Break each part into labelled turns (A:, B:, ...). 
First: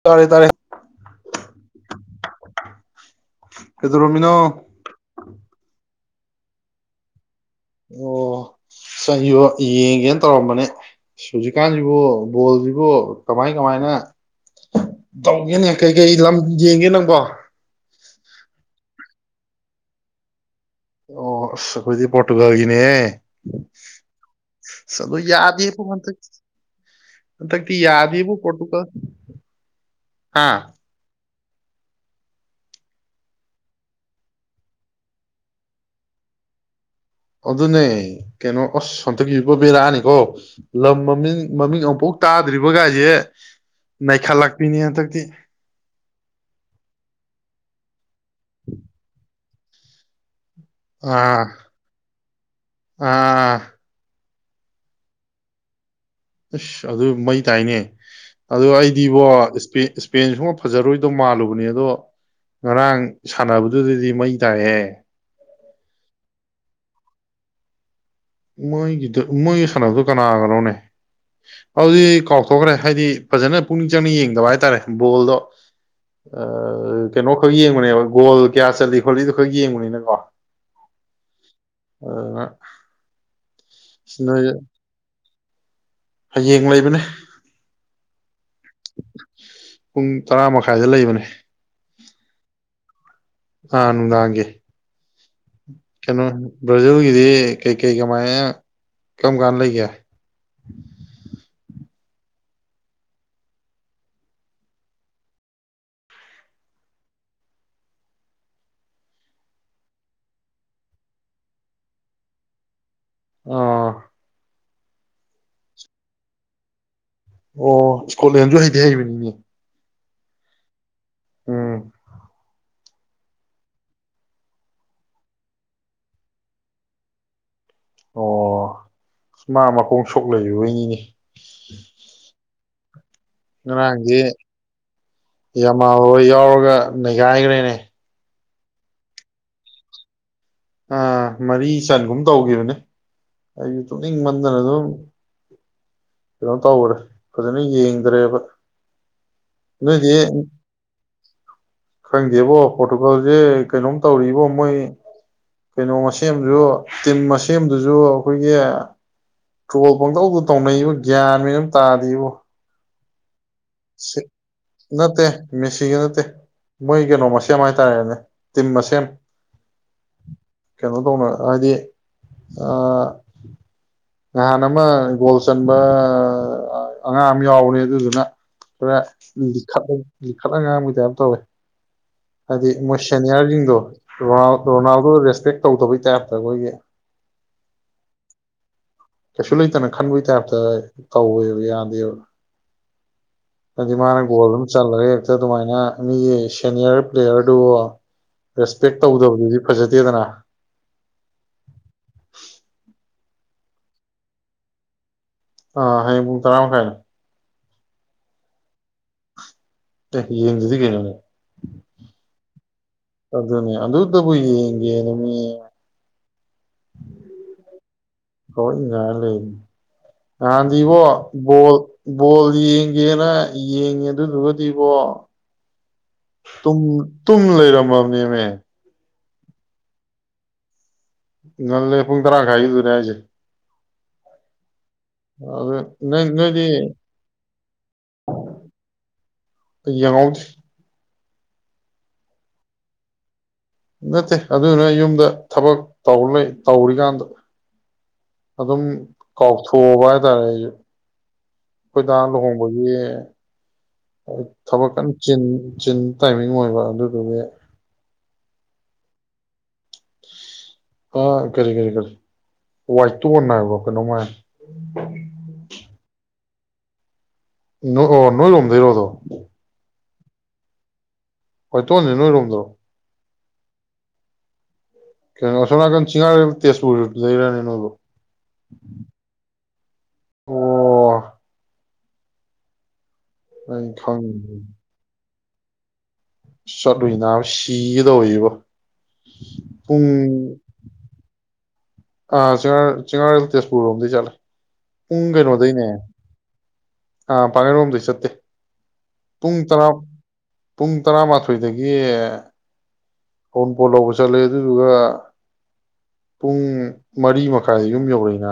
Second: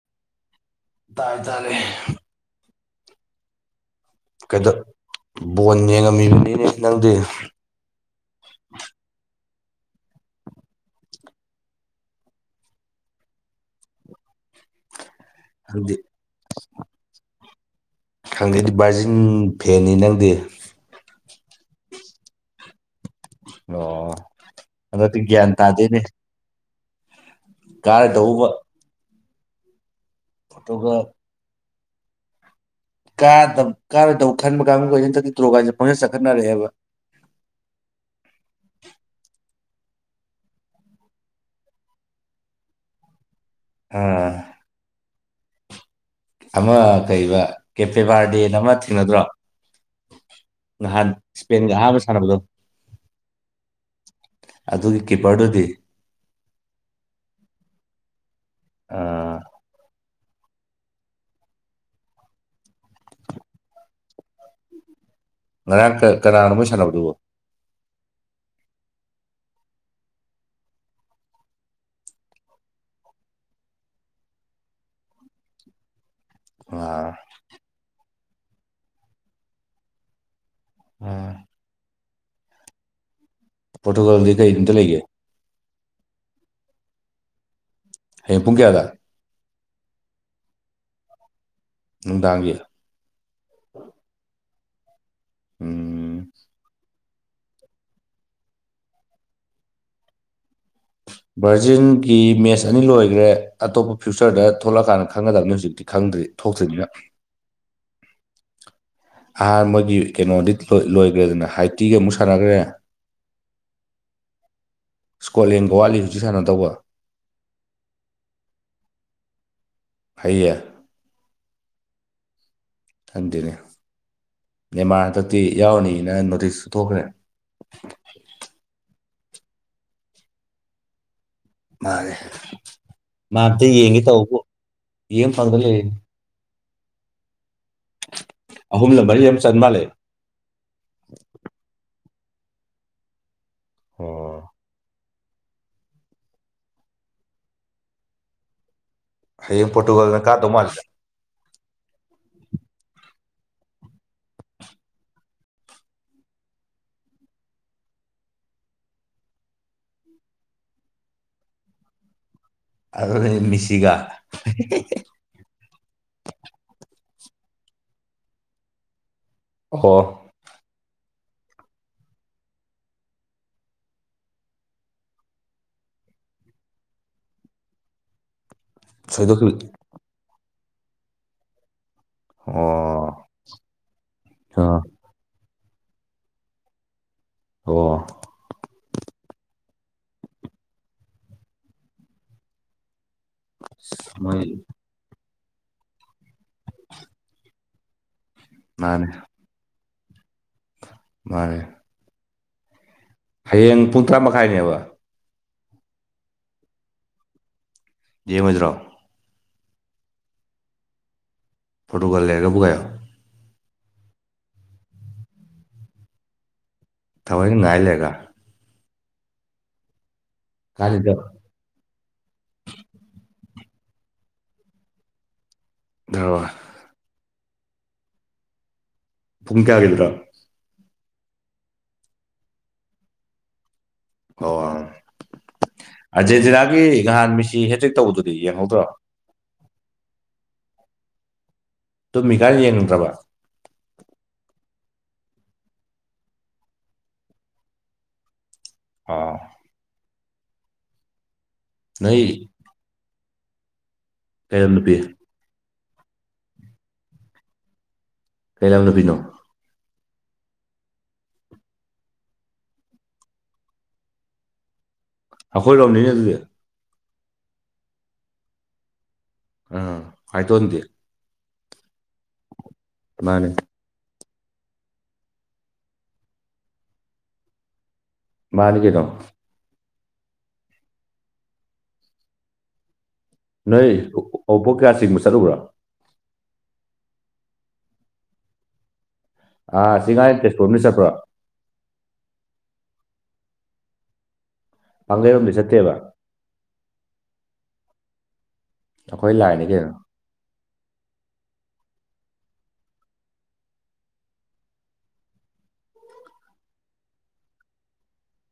A: ꯇꯥꯔꯦ ꯇꯥꯔꯦ
B: ꯇꯏ ꯇꯔꯦ
A: [unintelligible]
B: ꯀꯩꯗ ꯣꯅꯤꯉ ꯀꯃꯤ ꯃꯅꯨꯡꯅ ꯅꯪꯗꯦ
A: ꯑꯣ ꯁꯣ ꯌꯦꯡꯒꯦꯅ ꯇꯧꯔꯝꯕꯅꯦ ꯍꯧꯨꯖꯤꯛꯀꯥꯟꯁꯤꯕꯨ ꯕꯣꯜꯁꯤꯕꯨ ꯀꯃꯥꯏ ꯀꯃꯥꯏꯅ ꯇꯧꯒꯦꯅꯦ
B: ꯅꯪꯗꯤ
A: ꯀꯩꯀꯩ ꯂꯝ ꯌꯦꯡꯒꯦ ꯅꯪꯕꯣ
B: ꯈꯪꯒꯦꯗꯤ ꯕꯥꯔꯖꯤꯤꯡ ꯐꯦꯟꯅꯤ ꯅꯪꯗꯤ
A: ꯑꯣꯈꯣꯏꯗꯤ ꯄꯣꯣꯔꯇꯨꯒꯜꯒꯤꯅꯦ
B: ꯑꯣ
A: ꯆꯂꯣ
B: ꯍꯟꯗꯛꯇꯤ ꯒ꯭ꯌꯥꯟ
A: ꯌꯥꯗ
B: ꯇꯥꯗꯦꯅꯦ
A: ꯑꯗꯛꯇ ꯌꯥꯗ ꯍꯕꯨꯣ
B: ꯀꯥꯔꯗꯧꯕ
A: ꯄꯣꯇꯨꯀ
B: ꯑꯗꯨꯒ ꯀꯥ ꯀꯥꯔꯗꯧ ꯈꯟꯕ ꯀꯥꯕ ꯀꯟ ꯆ ꯇ꯭ꯔꯣ ꯀꯥꯏꯁꯦ ꯄꯪꯁ ꯆꯠꯈꯠꯅꯔꯛꯦꯕ
A: ꯑꯗꯨꯅꯦ ꯀꯩꯅꯣ ꯑꯁ ꯁꯣꯟꯊ ꯏꯕ ꯕꯦꯔꯥꯅꯤꯀꯣ ꯂꯝ ꯃꯃꯤꯡ ꯃꯃꯤꯡ ꯑꯃꯨꯛꯐꯥꯎ ꯇꯥꯗ꯭ꯔꯤꯕꯒꯥꯏꯁꯦ ꯃ
B: ꯑꯥ
A: ꯈꯥ ꯂꯥꯛꯄꯤꯅꯦꯇꯛꯇꯗꯤ
B: ꯑꯃ ꯀꯔꯤꯕ ꯀꯦꯄꯦꯕꯥꯔꯗꯦꯟ ꯑꯃ ꯊꯦꯡꯅꯗ꯭ꯔꯣ ꯅꯍꯥꯟ
A: ꯑꯥ
B: ꯏꯁꯄꯦꯟꯒ ꯑꯍꯥꯥꯟꯕ ꯁꯥꯟꯅꯕꯗꯣ
A: ꯑꯥ
B: ꯑꯗꯨꯒꯤ ꯀꯤꯄꯔꯗꯨꯗꯤ
A: ꯑꯁ ꯑꯗꯨ ꯃꯩ ꯇꯥꯏꯅꯦ ꯑꯗꯨ ꯑꯩꯗꯤꯕꯣ
B: ꯑꯥ
A: ꯄꯦꯟ ꯁꯨꯝꯕ ꯐꯖꯔꯣꯏꯗꯧ ꯃꯥꯜꯂꯨꯕꯅꯦ ꯑꯗꯣ ꯉꯔꯥꯡ ꯁꯥꯟꯅꯕꯗꯨꯗꯗꯤ ꯃꯩ ꯇꯥꯛꯑꯦ
B: ꯉꯔꯍꯥꯛ ꯀꯅꯥꯅꯣꯣꯏ ꯁꯥꯟꯅꯕꯗꯨꯕꯣ
A: ꯃꯣꯏꯒꯤꯗ ꯃꯣꯏꯒꯤ ꯁꯥꯟꯅꯛꯇꯣ ꯀꯅꯥꯒꯅꯣꯅꯦ ꯑꯗꯨꯗꯤ ꯀꯥꯎꯊꯣꯛꯈ꯭ꯔꯦ ꯍꯥꯏꯗꯤ ꯐꯖꯅ ꯄꯨꯛꯅꯤꯡ ꯆꯪꯅ ꯌꯦꯡꯗꯕ ꯍꯥꯏꯇꯥꯔꯦ ꯕꯣꯜꯗꯣ ꯑ
B: ꯑꯥ
A: ꯀꯩꯅꯣꯈꯛ ꯌꯦꯡꯕꯅꯦꯕ ꯒꯣꯜ ꯀꯌꯥ ꯆꯠꯂꯤ ꯈꯣꯠꯂꯤꯗꯨꯣ ꯈꯔ ꯌꯦꯡꯕꯅꯤꯅꯀꯣ
B: ꯑꯥ
A: ꯎ
B: ꯐꯣꯇꯣꯀꯣꯜꯗꯤ ꯀꯩꯅꯇ ꯂꯩꯒꯦ
A: ꯍꯌꯦꯡ ꯂꯩꯕꯅꯦ
B: ꯍꯌꯦ ꯄꯨꯡ ꯀꯌꯥꯗ
A: ꯄꯨꯡ ꯇꯔꯥ ꯃꯈꯥꯏꯗ ꯂꯩꯕꯅꯦ
B: ꯅꯨꯡꯗꯥꯡꯒꯤ
A: ꯑꯥꯅꯅꯨꯡ ꯂꯥꯡꯒꯦ
B: ꯎꯝ
A: ꯀꯩꯅꯣ ꯖꯒ ꯁꯤ ꯀꯩ ꯀꯩ ꯀꯃ ꯀꯃꯀ ꯂꯩ ꯀ
B: ꯚꯔꯖꯤꯟꯒꯤ ꯃꯦꯠꯁ ꯑꯅꯤ ꯂꯣꯏꯈ꯭ꯔꯦ ꯑꯇꯣꯞꯄ ꯐ꯭ꯌꯨꯆꯔꯗ ꯊꯣꯛꯂꯛꯑꯀꯥꯟꯗ ꯈꯪꯒꯗꯕꯅꯤ ꯍꯧꯖꯤꯛꯇꯤ ꯈꯪꯗ꯭ꯔꯤ ꯊꯣꯛꯇ꯭ꯔꯤꯅꯤꯅ ꯑꯍꯥꯟꯕ ꯃꯣꯏꯒꯤ ꯀꯩꯅꯣꯗꯤ ꯂꯣꯏꯈ꯭ꯔꯦꯗꯅ ꯍꯥꯏꯇꯤꯒꯤ ꯑꯃꯨꯛ ꯁꯥꯟꯅꯈ꯭ꯔꯦ
A: ꯑꯥ
B: ꯁꯀꯣꯂ ꯒꯣꯋꯥꯂꯤ ꯍꯧꯖꯤ ꯁꯥꯟꯅ ꯇꯧꯕ
A: ꯑꯣ ꯏꯁꯀꯣꯠꯂꯦꯟꯁꯨ ꯍꯩꯗꯤ ꯍꯩꯕꯅꯤꯅꯦ
B: ꯐꯌꯦꯌꯦ
A: ꯎꯝ
B: ꯈꯟꯗꯦꯅꯦ ꯅꯃꯥ ꯍꯟꯗꯛꯇꯤ ꯌꯥꯎꯔꯅꯤꯅ ꯅꯣꯇꯤꯁꯁꯨ ꯊꯣꯛꯈ꯭ꯔꯦ
A: ꯑꯣ ꯃꯥ ꯃꯈꯣꯡ ꯁꯣꯛ ꯂꯩꯕꯣꯏꯅꯤꯅꯦ
B: ꯃꯥꯔꯦ
A: ꯉꯔꯥꯡꯁꯤ
B: ꯌꯦꯡ ꯐꯪꯗ
A: ꯌꯥꯝꯃꯥ
B: ꯂꯩꯔꯤꯅꯤ
A: ꯍꯣꯏ ꯌꯥꯎꯔꯒ ꯅꯩꯈꯥꯏꯈ꯭ꯔꯦꯅꯦ
B: ꯑꯍꯨꯝꯂ ꯃꯔꯤ ꯑꯃ ꯆꯟ ꯃꯥꯜꯂꯦ
A: ꯑꯥ ꯃꯔꯤ ꯆꯟꯒꯨꯝ ꯇꯧꯈꯤꯕꯅꯦ ꯑꯩꯁꯨ
B: ꯑꯣ
A: ꯇꯨꯝꯅꯤꯡ ꯃꯟꯗꯅ ꯑꯗꯨꯝ ꯀꯩꯅꯣꯝ ꯇꯧꯈ꯭ꯔꯦ ꯐꯖꯅ ꯌꯦꯡꯗ꯭ꯔꯦꯕ
B: ꯍꯌꯦꯡ
A: ꯅꯣꯏꯗꯤ
B: ꯄꯣꯔꯇꯨꯒꯜꯅ ꯀꯥꯗꯧ ꯃꯥꯜꯂꯦ
A: ꯈꯪꯗꯦꯕꯣ ꯄꯣꯇꯨ ꯍꯧꯖꯤꯛ ꯀꯩꯅꯣꯝ ꯇꯧꯔꯤꯕꯣ ꯃꯣꯏ ꯀꯩꯅꯣ ꯃꯁꯦꯝꯁꯨ ꯇꯤꯝ ꯃꯁꯦꯝꯗꯨꯁꯨ ꯑꯩꯈꯣꯏꯒꯤ ꯇ꯭ꯔꯣꯜ ꯄꯪꯇꯧꯗꯨ ꯇꯧꯅꯩꯕ ꯒ꯭ꯌꯥꯟ ꯃꯦꯟ ꯇꯥꯗꯦꯕꯨ
B: ꯑꯗꯨꯅꯤ ꯃꯤꯁꯤꯒ
A: ꯅꯠꯇꯦ ꯃꯦꯁꯤꯒꯤ ꯅꯠꯇꯦ ꯃꯣꯏ ꯀꯩꯅꯣ ꯃꯁ ꯁꯦꯝ ꯍꯥꯏꯇꯥꯔꯦꯅꯦ ꯇꯤꯝ ꯃꯁ ꯁꯦꯝ
B: ꯑꯣ
A: ꯍꯥꯏ ꯍꯥꯏꯗꯤ ꯅꯍꯥꯟ ꯑꯃ ꯒꯣꯜ ꯆꯟꯕ ꯑꯉꯥꯡ ꯑꯃ ꯌꯥꯎꯕꯅꯦ ꯑꯗꯨꯗꯨꯅ ꯈꯔ
B: ꯁꯣꯏꯗꯣꯛꯈꯤꯕ
A: ꯂꯤꯈꯠꯂꯨꯕꯒꯤ ꯈꯇꯪ ꯉꯥꯡꯕꯒꯤ ꯇꯥꯏꯞ ꯇꯧꯋꯦ ꯍꯥꯏꯗꯤ ꯃꯣꯏ
B: ꯑꯣ
A: ꯁꯦꯅꯤꯌꯥꯔꯁꯤꯡꯗꯣ ꯔꯣꯅꯥꯜ
B: ꯑꯣ
A: ꯔꯣꯅꯥꯜꯗꯣꯗ ꯔꯦꯁꯄꯦꯛ ꯇꯧꯗꯕꯩ ꯇꯥꯏꯞꯇ ꯑꯩꯈꯣꯏꯒꯤ
B: ꯑꯣ
A: ꯀꯩꯁꯨ ꯂꯩꯇꯅ ꯈꯟꯕꯒꯤ ꯇꯥꯏꯞꯇ ꯇꯧꯋꯦꯕ ꯌꯥꯗꯦꯕ ꯑꯗꯨꯗꯤ
B: ꯃꯣꯏ
A: ꯃꯥꯅꯒꯣꯜ ꯑꯃ ꯆꯠꯂꯒ ꯑꯗꯨꯃꯥꯏꯅ ꯃꯤꯒꯤ ꯁꯦꯅꯤꯌꯔ ꯄ꯭ꯂꯦꯌꯔꯗꯣ [inaudible] ꯔꯦꯁꯄꯦꯛ
B: ꯃꯥꯅꯦ
A: ꯇꯧꯗꯕꯗꯨꯗꯤ ꯐꯖ ꯁꯤꯗꯅ
B: ꯃꯥꯅꯦ ꯍꯌꯦꯡ ꯄꯨꯡ ꯇꯔꯥ ꯃꯈꯥꯏꯅꯦꯕ
A: ꯑ ꯍꯌꯦꯡ ꯄꯨꯡ ꯇꯔꯥꯃꯈꯥꯏꯅꯦ
B: ꯌꯦꯡꯉꯨꯖꯦꯔꯣ
A: ꯇ ꯌꯦꯡꯗꯗꯤ ꯀꯩꯅꯣꯅꯦ
B: ꯄꯣꯇꯨꯒꯜ ꯂꯩꯔꯒꯕꯨ ꯀꯥꯏꯌꯣ
A: ꯑꯗꯨꯅꯦ ꯑꯗꯨꯇꯕꯨ ꯌꯦꯡꯒꯦ ꯅ ꯃꯤ
B: ꯊꯑꯣꯏꯅ ꯉꯥꯏ ꯂꯩꯔꯒ
A: ꯉꯥꯏ ꯂꯩꯔꯅꯤ ꯅꯥꯍꯟꯗꯤ ꯏꯕꯣ
B: ꯀꯥꯅꯤꯗꯕ꯭ꯔꯣ
A: ꯕꯣꯜ ꯌꯦꯡꯒꯦꯅ ꯌꯦꯡꯉꯦ ꯑꯗꯨꯗꯨꯒꯗꯤꯕꯣ ꯇꯨꯡ ꯇꯨꯝ ꯂꯩꯔꯝꯃꯅꯦꯃꯦ
B: ꯄꯨꯨꯡ ꯀꯦꯌꯥꯒꯗ꯭ꯔꯥ
A: ꯅ ꯂꯩ ꯄꯨꯡ ꯇꯔꯥ ꯈꯥꯏꯗꯨꯅꯦꯖꯦ
B: ꯍ
A: ꯑꯗꯨ ꯅꯣꯏ ꯅꯣꯏꯗꯤ
B: ꯑꯥꯔꯖꯦꯟꯇꯤꯅꯥꯒꯤ ꯅꯍꯥꯟ ꯃꯤꯁꯤ ꯍꯦꯇꯦꯛ ꯇꯧꯕꯗꯨꯗꯤ ꯌꯦꯡꯍꯧꯗ꯭ꯔꯣ
A: ꯑꯩ ꯌꯦꯡꯉꯧꯗꯔꯤ
B: ꯇꯃꯤ ꯀꯥꯜ ꯌꯦꯅꯤꯡ꯭ꯔꯕ
A: ꯅꯠꯇꯦ ꯑꯗꯨꯅ ꯌꯨꯝꯗ ꯊꯕꯛ ꯇꯧꯔꯤꯀꯥꯟꯗ ꯑꯗꯨꯝ
B: ꯑꯣ
A: ꯀꯥꯎꯊꯣꯛꯑꯕ ꯔ ꯑꯩꯣꯏꯗꯥ
B: ꯅꯣꯏ
A: ꯂꯨꯍꯣꯡꯕꯒꯤ
B: ꯀꯩ ꯂꯝ ꯅꯨꯄꯤ
A: ꯊꯕꯛꯀꯥꯟ ꯆꯦꯟ ꯆꯤꯟ ꯇꯥꯏꯃꯤꯡ ꯑꯣꯏꯕ ꯑꯗꯨꯗꯨꯒꯤ
B: ꯀꯩ ꯂ ꯑꯃꯅꯤꯅ ꯐꯅꯣ
A: ꯑꯥ ꯀꯔꯤ ꯀꯔꯤ ꯀꯔꯤ ꯋꯥꯏꯠꯇ ꯅꯥꯏꯕ ꯀꯩꯅꯣꯉꯥꯏ
B: ꯑꯩꯈꯣꯏ ꯂꯥꯎꯅꯤꯅ ꯑꯗꯨꯒ
A: ꯑꯣ ꯅꯣꯏꯔꯣꯝꯗꯔꯣꯗꯣ
B: ꯑꯥ ꯍꯥꯏꯥꯏ ꯇ ꯑꯣꯗꯤꯦ
A: ꯍꯣꯏ ꯇꯣꯅꯤ ꯅꯣꯏꯔꯣꯝꯗꯣ
B: ꯔꯃꯅ
A: ꯀꯩꯅꯣꯁꯅꯥ ꯀ ꯆꯤꯡꯔ ꯇꯦꯁꯄꯨꯔ ꯂꯩꯔꯅꯤꯅꯣꯣ
B: ꯃꯥꯅꯤ ꯀꯇꯣ
A: ꯑꯣ ꯑꯩ
B: ꯅꯣꯏ
A: ꯈꯪꯉꯦ
B: ꯑꯣꯕꯣꯛꯀꯦꯁꯤ ꯆꯠꯂꯨꯕ꯭ꯔꯥ
A: ꯆꯂꯨ ꯅꯥꯕ ꯁꯤꯍꯤꯗ ꯑꯣꯏꯌꯦꯕ
B: ꯑ ꯁꯤ ꯉꯥꯏ ꯇꯦꯁꯄꯨꯔꯅ ꯆꯠꯄ꯭ꯔꯣ
A: ꯑꯥ ꯆꯔ ꯆꯒꯥꯔꯇꯁꯄꯨꯔ ꯔꯣꯝꯗꯤ ꯆ ꯄꯨꯡ
B: ꯄꯥꯡꯒꯩꯔꯣꯝꯗꯤ
A: ꯀꯩꯅꯣꯗꯩꯅꯦ
B: ꯆꯠꯇꯦꯕ
A: ꯑꯥ ꯄꯥꯅꯔꯣꯝꯗꯩ ꯆꯠꯇꯦ
B: ꯑꯩꯈꯣꯏ
A: ꯄꯨꯡ
B: ꯂꯥꯏꯅꯤ
A: ꯇꯔꯥ
B: ꯀꯩꯅꯣ
A: ꯄꯨꯡ ꯇꯔꯥꯃꯥꯊꯣꯏꯗꯒꯤ ꯑꯩꯒꯤ ꯐꯣꯟ ꯄꯣ ꯂꯧꯕ ꯆꯠꯂꯦ ꯑꯗꯨꯗꯨꯒ ꯄꯨꯡ ꯃꯔꯤ ꯃꯈꯥꯏ ꯌꯨꯝ ꯌꯧꯔꯛꯏꯅ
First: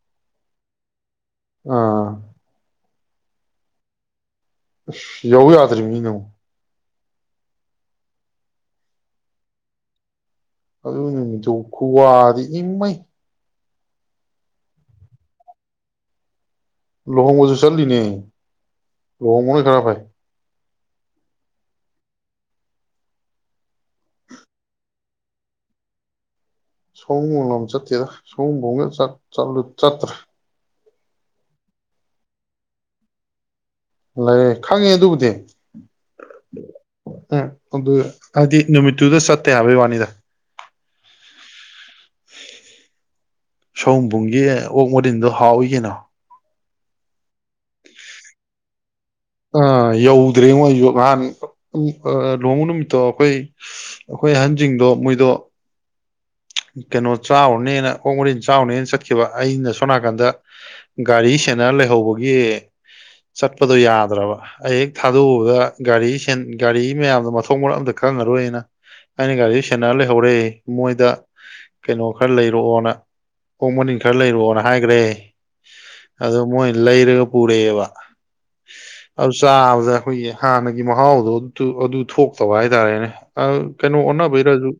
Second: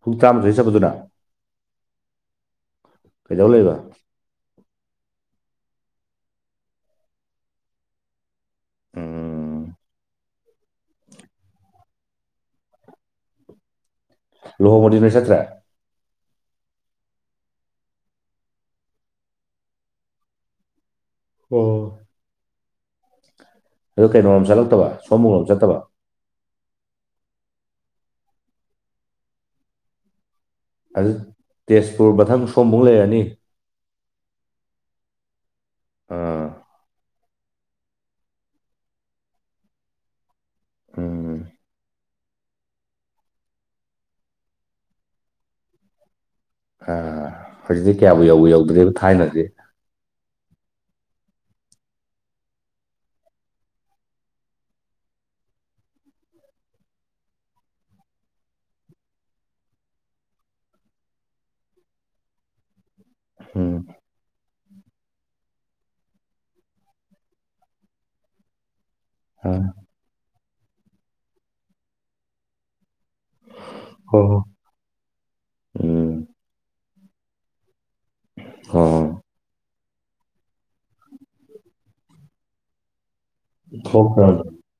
B: ꯄꯨꯡ ꯆꯥꯝꯃꯗ ꯍ ꯆꯠꯄꯗꯨꯔ
A: ꯑꯥ
B: ꯀꯩꯗꯧ ꯂꯩꯕ
A: ꯌꯥꯎ ꯌꯥꯇ꯭ꯔꯤ ꯃꯤꯅ
B: ꯎꯝ
A: ꯑꯗꯨ ꯆ ꯈꯨꯋꯥꯗꯤ ꯏꯃꯩ
B: ꯂꯨꯍꯕꯗꯤ ꯅꯣꯏ ꯆꯠꯇ꯭ꯔꯦ
A: ꯂꯨꯍꯣꯡꯕꯁꯨ ꯆꯠꯂꯤꯅꯦ ꯂꯨꯍꯣꯡꯕꯅ ꯈꯔ ꯐꯥꯏ
B: ꯑꯣ ꯑꯗꯨ ꯀꯩꯅꯣꯣꯔꯣꯝ ꯆꯠꯂꯛꯇꯕ ꯁꯣꯃꯔꯣꯝ ꯆꯠꯇꯕ
A: ꯁꯣꯝ ꯆꯠꯇꯦꯔ ꯁꯣꯨꯝꯐꯥꯎꯒꯠꯂ ꯆꯠꯇ꯭ꯔꯥ
B: ꯑꯗꯨ ꯇꯦꯖꯄꯨꯔ ꯃꯊꯪ ꯁꯣꯝꯐꯧ ꯂꯩꯔꯅꯤ
A: ꯂꯩ ꯈꯪꯉꯦ ꯑꯗꯨꯕꯨꯗꯤ
B: ꯑꯥ
A: ꯑ ꯑꯗꯨ ꯍꯥꯏꯗꯤ ꯅꯨꯃꯤꯠꯇꯨꯗ ꯆꯠꯇꯦ ꯍꯥꯏꯕꯩ ꯋꯥꯅꯤꯗ
B: ꯎꯝ
A: ꯁꯣꯕꯨꯝꯒꯤ ꯑꯣꯛ ꯃꯗꯤꯟꯗꯣ ꯍꯥꯎꯋꯏ ꯀꯅ
B: ꯑ ꯍꯧꯖꯤꯛꯇꯤ ꯀꯌꯥꯕꯨ ꯌꯧꯕ ꯌꯧꯗ꯭ꯦꯔꯤꯕ
A: ꯑꯥ ꯌꯧꯗ꯭ꯔꯦꯉꯣꯏ ꯅꯍꯥꯟ ꯂꯨꯍꯃ ꯅꯨꯃꯤꯠꯇꯣ ꯑꯩꯈꯣꯏ ꯑꯩꯈꯣꯏ ꯑꯍꯟꯁꯤꯡꯗꯣ ꯃꯣꯏꯗꯣ ꯀꯩꯅꯣ ꯆꯥꯎꯔꯅꯦꯅ ꯀꯣꯡ ꯃꯔꯤꯟ ꯆꯥꯎꯔꯨꯅꯦꯅ ꯆꯠꯈꯤꯕ ꯑꯩꯅ ꯁꯣꯝ ꯅꯥꯀꯟꯗ ꯒꯥꯔꯤ ꯁꯦꯅꯔ ꯂꯩꯍꯧꯕꯒꯤ ꯆꯠꯄꯗꯣ
B: ꯎꯝ
A: ꯌꯥꯗ꯭ꯔꯕ ꯑꯩ ꯍꯦꯛ ꯊꯥꯗꯣꯛꯎꯕꯗ ꯒꯥꯔꯤ ꯒꯥꯔꯤ ꯃꯌꯥꯝꯗꯣ ꯃꯊꯣꯡ ꯃꯔꯛ ꯑꯝꯇ ꯈꯪꯉꯔꯣꯏꯅ ꯑꯩꯅ ꯒꯥꯔꯤꯗ
B: ꯑꯥ
A: ꯁꯦꯟꯅꯔ ꯂꯩꯍꯧꯔꯦ ꯃꯣꯏꯗ ꯀꯩꯅꯣ ꯈꯔ ꯂꯩꯔꯛꯑꯣꯅ ꯑ‌ꯣꯛ ꯃꯅꯤꯟ ꯈꯔ
B: ꯍꯣ ꯍꯣ
A: ꯂꯩꯔꯑꯣꯅ ꯍꯥꯏꯈ꯭ꯔꯦ
B: ꯎꯝ
A: ꯑꯗ‌ꯣꯃꯣꯏ ꯂꯩꯔꯒ ꯄꯨꯔꯑꯕ
B: ꯍꯣꯏ
A: ꯍꯧꯐ ꯆꯥꯗ ꯑꯩꯈꯣꯏꯒꯤ ꯍꯥꯟꯅꯒꯤ ꯃꯍꯥꯎꯗꯣ ꯑꯗꯨ ꯊꯣꯛꯇꯕ ꯍꯥꯏꯇꯥꯔꯦꯅꯦ ꯑ ꯀꯩꯅꯣ
B: ꯊꯣꯛꯈ꯭ꯔꯕ
A: ꯑꯣꯅ ꯩꯔꯖꯨ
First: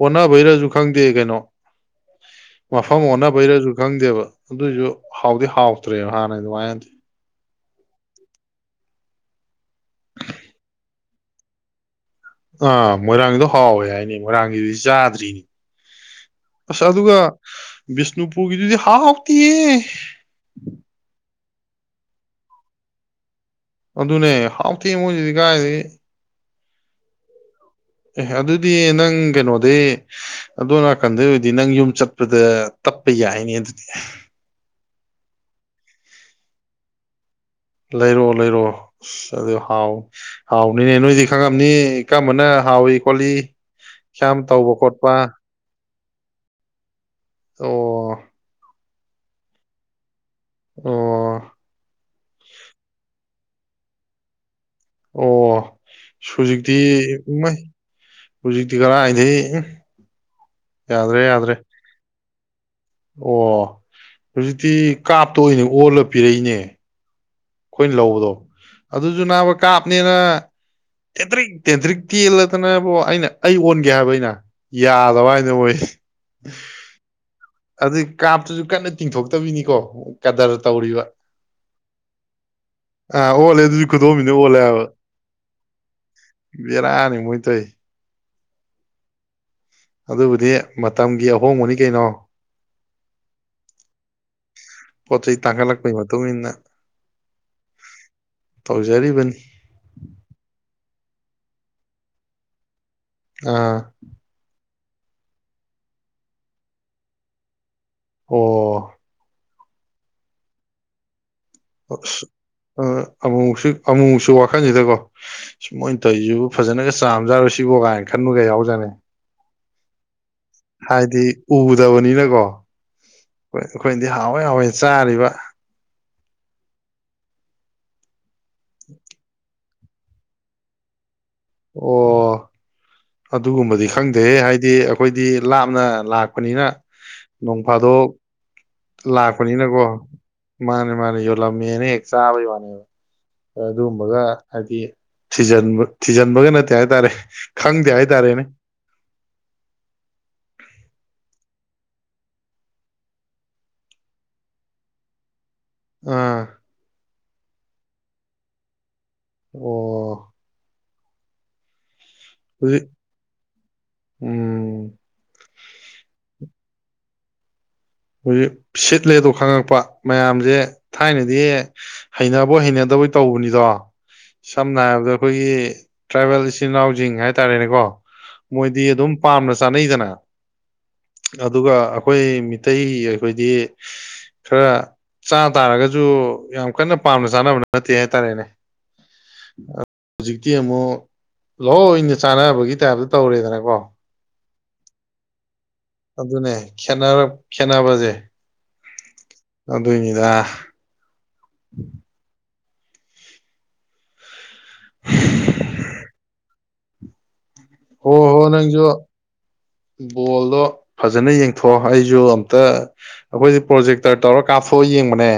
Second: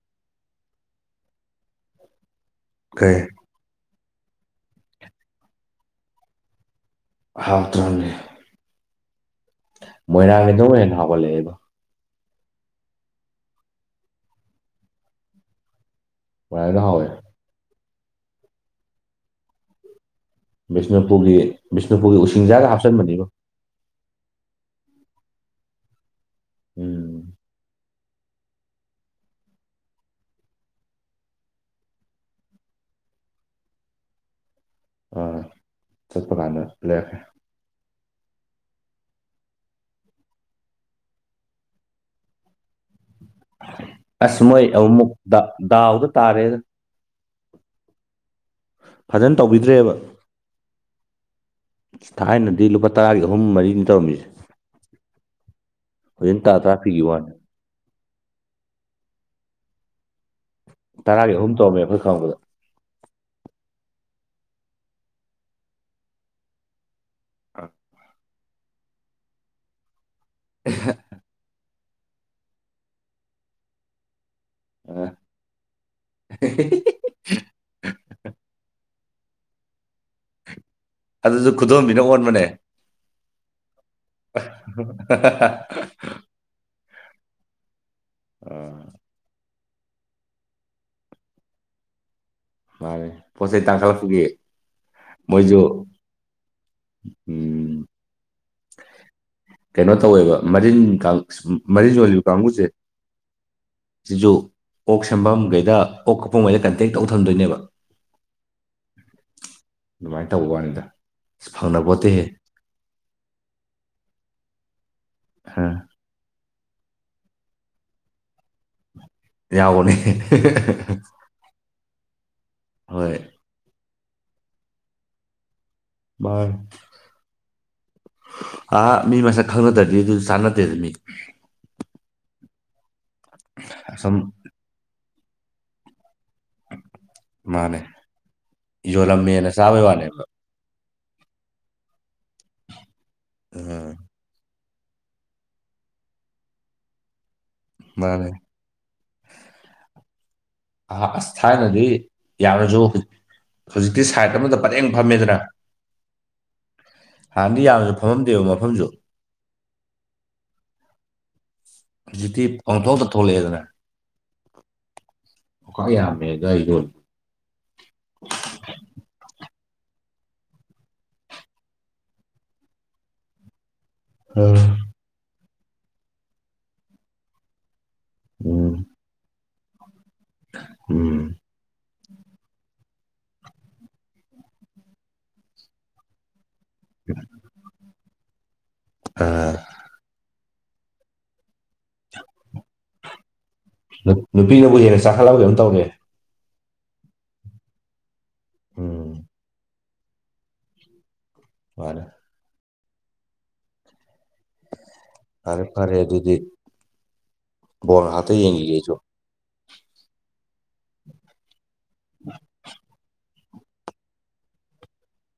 A: ꯑꯣꯅꯥꯕꯩꯔꯖ ꯈꯪꯗꯦ ꯀꯩꯅꯣ ꯃꯐꯝ
B: ꯀꯩ
A: ꯑꯣꯅꯕꯩꯔꯥꯁꯖ ꯈꯪꯗꯦꯕ ꯑꯗꯨꯏꯁꯨ ꯍꯥꯎꯗꯤ ꯍꯥꯎꯇ꯭ꯔꯦꯕ ꯍꯥꯟꯅ ꯑꯗꯨꯃꯥꯏꯅꯗꯤ
B: ꯍꯥꯎꯇ꯭ꯔꯝꯅꯦ ꯃꯣꯏꯔꯥꯡꯒꯤꯗ‌ꯣ ꯍꯦꯟꯅ ꯍꯥꯎꯒꯠꯂꯛꯦꯕ
A: ꯑꯥ ꯃꯣꯏꯔꯥꯡꯒꯤꯗꯣ ꯍꯥꯎꯋꯦ ꯍꯥꯏꯅꯦ ꯃꯣꯏꯔꯥꯡꯒꯤꯗꯨꯗꯤ ꯆꯥꯗ꯭ꯔꯤꯅꯤ
B: ꯃꯣꯏꯔꯥꯡꯒꯤꯗꯣ
A: ꯑꯁ
B: ꯍꯥꯎꯋꯦ
A: ꯑꯗꯨꯒ ꯕꯤꯁꯅꯨꯄꯨꯔꯒꯤꯗꯨꯗꯤ ꯍꯥꯥꯎꯥꯇ‌ꯦꯌꯦ
B: ꯕꯤꯁꯅꯨꯄꯨꯔꯒꯤ ꯕꯤꯁꯅꯨꯄꯨꯔꯒꯤ ꯎꯁꯤꯡꯖꯥꯒ ꯍꯥꯞꯆꯟꯕꯅꯤꯕꯣ
A: ꯑꯗꯨꯅꯦ ꯍꯥꯎꯊꯦꯡ ꯃꯣꯏꯁꯤꯗꯤ ꯀꯥꯏ
B: ꯎꯝ
A: ꯑꯦ ꯑꯗꯨꯗꯤ ꯅꯪ ꯀꯩꯅꯣꯗꯩ ꯑꯗꯣ ꯅꯥꯀꯟꯗꯩ ꯑꯣꯏꯗꯤ ꯅꯪ ꯌꯨꯝ ꯆꯠꯄꯗ ꯇꯞꯄ ꯌꯥꯏꯅꯦ ꯑꯗꯨꯗꯤ
B: ꯑ ꯆꯠꯄ ꯀꯥꯟꯗ ꯂꯩꯔꯛꯀꯦ
A: ꯂꯩꯔꯛꯑꯣ ꯂꯩꯔꯣꯑꯣ ꯑ ꯑꯗꯨ ꯍꯥꯎ ꯍꯥꯎꯅꯤꯅꯦ ꯅꯣꯏꯗꯤ ꯈꯪꯉꯝꯅꯤ ꯏꯀꯝꯕꯅ ꯍꯥꯎꯏꯤ
B: ꯑꯁꯃꯣꯏ ꯑꯃꯃꯨꯛ ꯗꯥꯎꯗ ꯇꯥꯔꯦꯜ
A: ꯑꯣ
B: ꯐꯖꯅ ꯇꯧꯕꯤꯗ꯭ꯔꯦꯕ
A: ꯑꯣ
B: ꯊꯥꯏꯅꯗꯤ ꯂꯨꯄꯥ ꯇꯔꯥꯒꯤ ꯑꯍꯨꯝ ꯃꯔꯤꯅꯤ ꯇꯧꯔꯝꯃꯤꯁꯦ
A: ꯑꯣ
B: ꯍꯧꯖꯤꯛ ꯇꯔꯥ ꯇꯔꯥ
A: ꯍꯧꯖꯤꯛꯇꯤ
B: ꯄꯤꯒꯤ
A: ꯎ
B: ꯋꯥꯅꯤ
A: ꯃꯩ ꯍꯧꯖꯤꯛꯇꯤ ꯀꯔ ꯑꯗꯒꯤꯩ ꯎꯝ ꯌꯥꯗ꯭ꯔꯦ
B: ꯇꯔꯥꯒꯤ ꯑꯍꯨꯝ
A: ꯌꯥꯗ꯭ꯔꯦ
B: ꯇꯧꯔꯝꯃꯦ ꯑꯩꯈꯣꯏ ꯈꯪꯕꯗ
A: ꯑꯣ ꯍꯧꯖꯤꯛꯇꯤ ꯀꯥꯞꯇ ꯑꯣꯏꯅ ꯑꯣꯜꯂ ꯄꯤꯔꯛꯏꯅꯦ ꯑꯩꯈꯣꯏꯅ ꯂꯧꯕꯗꯣ ꯑꯗꯨꯁꯨꯅꯥ ꯀꯥꯞ ꯑꯦꯠꯇ ꯇꯦꯟꯊ꯭ꯔꯤꯛ ꯇꯦꯜꯂꯗꯅꯕꯨ ꯑꯩꯅ ꯑꯩ ꯑꯣꯟꯒꯦ ꯍꯥꯏꯕ ꯑꯩꯅ
B: ꯑ
A: ꯌꯥꯗꯕ ꯍꯥꯏꯅ ꯑꯣꯏ ꯑꯗꯨꯩ ꯀꯥꯞꯇꯁꯨ ꯀꯟꯅ ꯇꯤꯡꯊꯣꯛꯇꯃꯤꯅꯤꯀꯣ
B: ꯑꯗꯨꯁꯨ ꯈꯨꯗꯣꯝꯕꯤꯅ ꯑꯣꯟꯕꯅꯦ
A: ꯑ ꯑꯣ ꯂꯩ ꯑꯗꯨ
B: [inaudible]
A: ꯕꯦꯔꯥꯅꯤ ꯃꯣꯏ ꯇꯥꯏ
B: ꯎꯝ
A: ꯑꯗꯨꯕꯨꯗꯤ ꯃꯇꯝꯒꯤ ꯑꯍꯣꯡꯕꯅꯤ ꯀꯩꯅꯣ
B: ꯃꯥꯅꯤ ꯄꯣꯠ ꯆꯩꯩ ꯇꯥꯡꯈꯠꯂꯛꯁꯨꯒꯤ
A: ꯄꯣꯠ ꯆꯩ
B: ꯃꯣꯏꯁꯨ
A: ꯇꯥꯡꯈꯠꯂꯛꯄꯒꯤ ꯃꯇꯨꯡ ꯏꯟꯅ
B: ꯎꯝ
A: ꯇꯧꯖꯔꯤꯕꯅꯤ
B: ꯀꯩꯅꯣ ꯇꯧꯋꯦꯕ ꯃꯔꯤꯟ ꯃꯔꯤꯁꯨꯣꯜꯂꯤꯌꯨ ꯀꯥꯡꯕꯨꯁꯦ
A: ꯑꯥ
B: ꯀꯣꯛ ꯁꯐꯝꯝꯈꯩꯗ ꯀꯣꯛ ꯀꯄꯣꯡꯉꯩꯗ ꯀꯟꯇꯦꯛ ꯇꯧ ꯊꯝꯗꯣꯏꯅꯦꯕ
A: ꯑꯣ
B: ꯑꯗꯨꯃꯥꯏꯅ ꯇꯧꯕꯅꯤꯗ
A: ꯑ ꯑꯕꯣꯡꯁꯤ ꯑꯃꯨꯛꯁꯨ ꯋꯥꯈꯟꯁꯤꯗꯀꯣ ꯁꯨꯃꯣꯏꯅ ꯇꯧꯁꯨ ꯐꯖꯅꯒ ꯆꯥꯝꯖꯥꯔꯨꯣꯏ ꯁꯤꯕꯣ ꯀꯥꯏꯅ ꯈꯟꯂꯒ ꯌꯥꯎꯖꯅꯤ
B: ꯌꯥꯎꯕꯅꯦ
A: ꯍꯥꯏꯗꯤ ꯎꯗꯕꯅꯤꯅꯀꯣ
B: ꯍꯣꯏ
A: ꯍꯣꯏ ꯑꯩꯈꯣꯏ ꯗꯤ ꯍꯥꯎꯋꯦ ꯍꯥꯎꯋꯏ ꯆꯥꯔꯤꯕ
B: ꯚꯥꯏ ꯑꯥ ꯃꯤ ꯃꯁꯛ ꯈꯪꯅꯗ꯭ꯔꯗꯤ ꯑꯗꯨꯗꯤ ꯆꯥꯟꯅꯗꯦ ꯑꯗꯨ ꯃꯤ
A: ꯑꯣ ꯑꯗꯨꯒꯨꯝꯕꯗꯤ
B: ꯑꯁꯨꯝ
A: ꯈꯪꯗꯦ ꯍꯥꯏꯗꯤ ꯑꯩꯈꯣꯏꯗꯤ ꯂꯥꯞꯅ ꯂꯥꯛ ꯊꯣꯛꯄꯅꯤꯅ ꯅꯣꯡꯐꯥꯗꯣꯛ
B: ꯌꯣ ꯂꯝꯃꯤꯅ ꯁꯥꯎ ꯑꯣꯏ ꯋꯥꯅꯦ
A: ꯃꯥ ꯌ ꯂꯝꯃꯤ ꯍ ꯆꯥꯕꯩ
B: ꯎꯝ
A: ꯑꯗꯨꯒꯕꯒ ꯍꯥꯏꯗꯤ ꯊꯤꯖꯤꯟꯕ ꯊꯤꯖꯤꯟꯕꯒ ꯅꯠꯇꯦ ꯍꯥꯏꯇꯥꯔꯦ ꯈꯪꯗꯦ
B: ꯃꯥꯅꯦ
A: ꯍꯥꯏꯇꯥꯔꯦꯅꯦ
B: ꯑ ꯑꯁ ꯊꯥꯏꯅꯗꯤ ꯌꯥꯝꯔꯁꯨ ꯍꯧꯖꯤꯛꯇꯤ ꯁꯥꯏꯠ ꯑꯃꯗ ꯄꯠꯦꯡ ꯐꯝꯃꯦꯗꯅ
A: ꯑꯥ
B: ꯍꯥꯟꯅꯗꯤ ꯌꯥꯝꯅꯁꯨ ꯐꯝꯃꯝꯗꯦꯕ ꯃꯐꯝꯁꯨ
A: ꯑꯣ
B: ꯍꯧꯖꯤꯛꯇꯤ
A: ꯍꯧꯖꯤꯛ
B: ꯄꯪꯊꯣꯛꯇ ꯊꯣꯛꯂꯛꯑꯦꯗꯅ
A: ꯎꯝ
B: ꯈ ꯌꯥꯝꯃꯦꯗ ꯑꯩ ꯂꯣ
A: ꯍꯧꯖꯤꯛ ꯁꯤꯠꯂꯦꯗꯣ ꯈꯪꯉꯛꯄ ꯃꯌꯥꯝꯁꯦ ꯊꯥꯏꯅꯗꯤ ꯍꯩꯅꯕꯣꯏ ꯍꯩꯅꯗꯕꯣꯏ ꯇꯧꯕꯅꯤꯗꯣ ꯁꯝꯅ ꯍꯥꯏꯔꯕꯗ ꯑꯩꯈꯣꯏꯒꯤ ꯇ꯭ꯔꯥꯏꯕꯦꯜ ꯏꯆꯤꯟ ꯏꯅꯥꯎꯁꯤꯡꯤꯡ ꯍꯥꯏꯇꯥꯔꯦꯅꯦꯀꯣ
B: ꯎꯝ
A: ꯃꯣꯏꯗꯤ ꯑꯗꯨꯝ ꯄꯥꯝꯅ ꯄꯁꯥꯅꯗꯅ
B: ꯎꯝ
A: ꯑꯗꯨꯒ ꯑꯩꯈꯣꯏ ꯃꯤꯇꯩ ꯑꯩꯈꯣꯏꯗꯤ ꯈꯔ ꯆꯥ ꯇꯥꯔꯒꯁꯨ ꯌꯥꯝ ꯀꯟꯅ ꯄꯥꯝꯅ ꯆꯥꯅꯕ ꯅꯠꯇꯦ ꯍꯥꯏꯇꯥꯔꯦꯅꯦ
B: ꯑꯥ
A: ꯍꯧꯖꯤꯛꯇꯤ ꯑꯃꯨꯛ ꯂꯍꯑꯣ ꯑꯩꯅ ꯆꯥꯟꯅꯕꯒꯤ ꯇꯥꯏꯞꯇ ꯇꯧꯔꯦꯗꯅꯀꯣ
B: ꯅꯨꯄꯤꯅꯕꯨ ꯍꯦꯟꯅ ꯆꯈꯠꯂ ꯀꯣ ꯇꯧꯔꯦ
A: ꯑꯕꯗꯨꯅ ꯈꯅꯥ ꯈꯅꯥꯕꯖꯦ
B: ꯎꯝ
A: ꯑꯗꯨꯣꯏꯅꯤꯗ
B: ꯐꯅꯦꯦ ꯐꯔꯦ ꯐꯔꯦ ꯑꯗꯨꯗꯤ ꯕꯣꯜ
A: ꯍꯣ
B: ꯉꯥꯏꯍꯥꯛꯇ
A: ꯍꯣ
B: ꯌꯦꯡꯈꯤꯒꯦ
A: ꯅꯪꯁꯨ
B: ꯑꯩꯁꯨ
A: ꯕꯣꯜꯗꯣ ꯐꯖꯅ ꯌꯦꯡ ꯊꯣ ꯍꯥꯏꯁꯨꯣ ꯑꯝꯇ ꯑꯩꯈꯣꯏꯁꯦ ꯄ꯭ꯔꯣꯖꯦꯛꯇꯔ ꯇꯧꯔ ꯀꯥꯞꯊꯣꯛꯑ ꯌꯦꯡꯕꯅꯦ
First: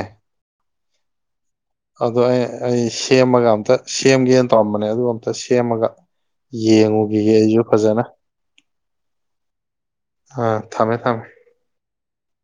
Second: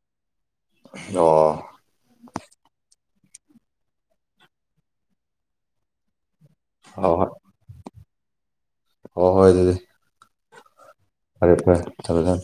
B: ꯑꯣ
A: ꯑꯗꯣ ꯑꯩ ꯑꯩ ꯁꯦꯝꯃꯒ ꯑꯝꯇ ꯁꯦꯝꯒꯦꯅ ꯇꯧꯔꯝꯕꯅꯦ ꯑꯗꯨ ꯑꯝꯇ ꯁꯦꯝꯃꯒ ꯌꯦꯡꯉꯨꯈꯤꯒ ꯑꯩꯁꯨ ꯐꯖꯅ
B: ꯍꯣ ꯍꯣꯏ ꯑꯗꯨꯗꯤ
A: ꯑ
B: ꯑꯔꯦꯄ ꯆꯂꯗ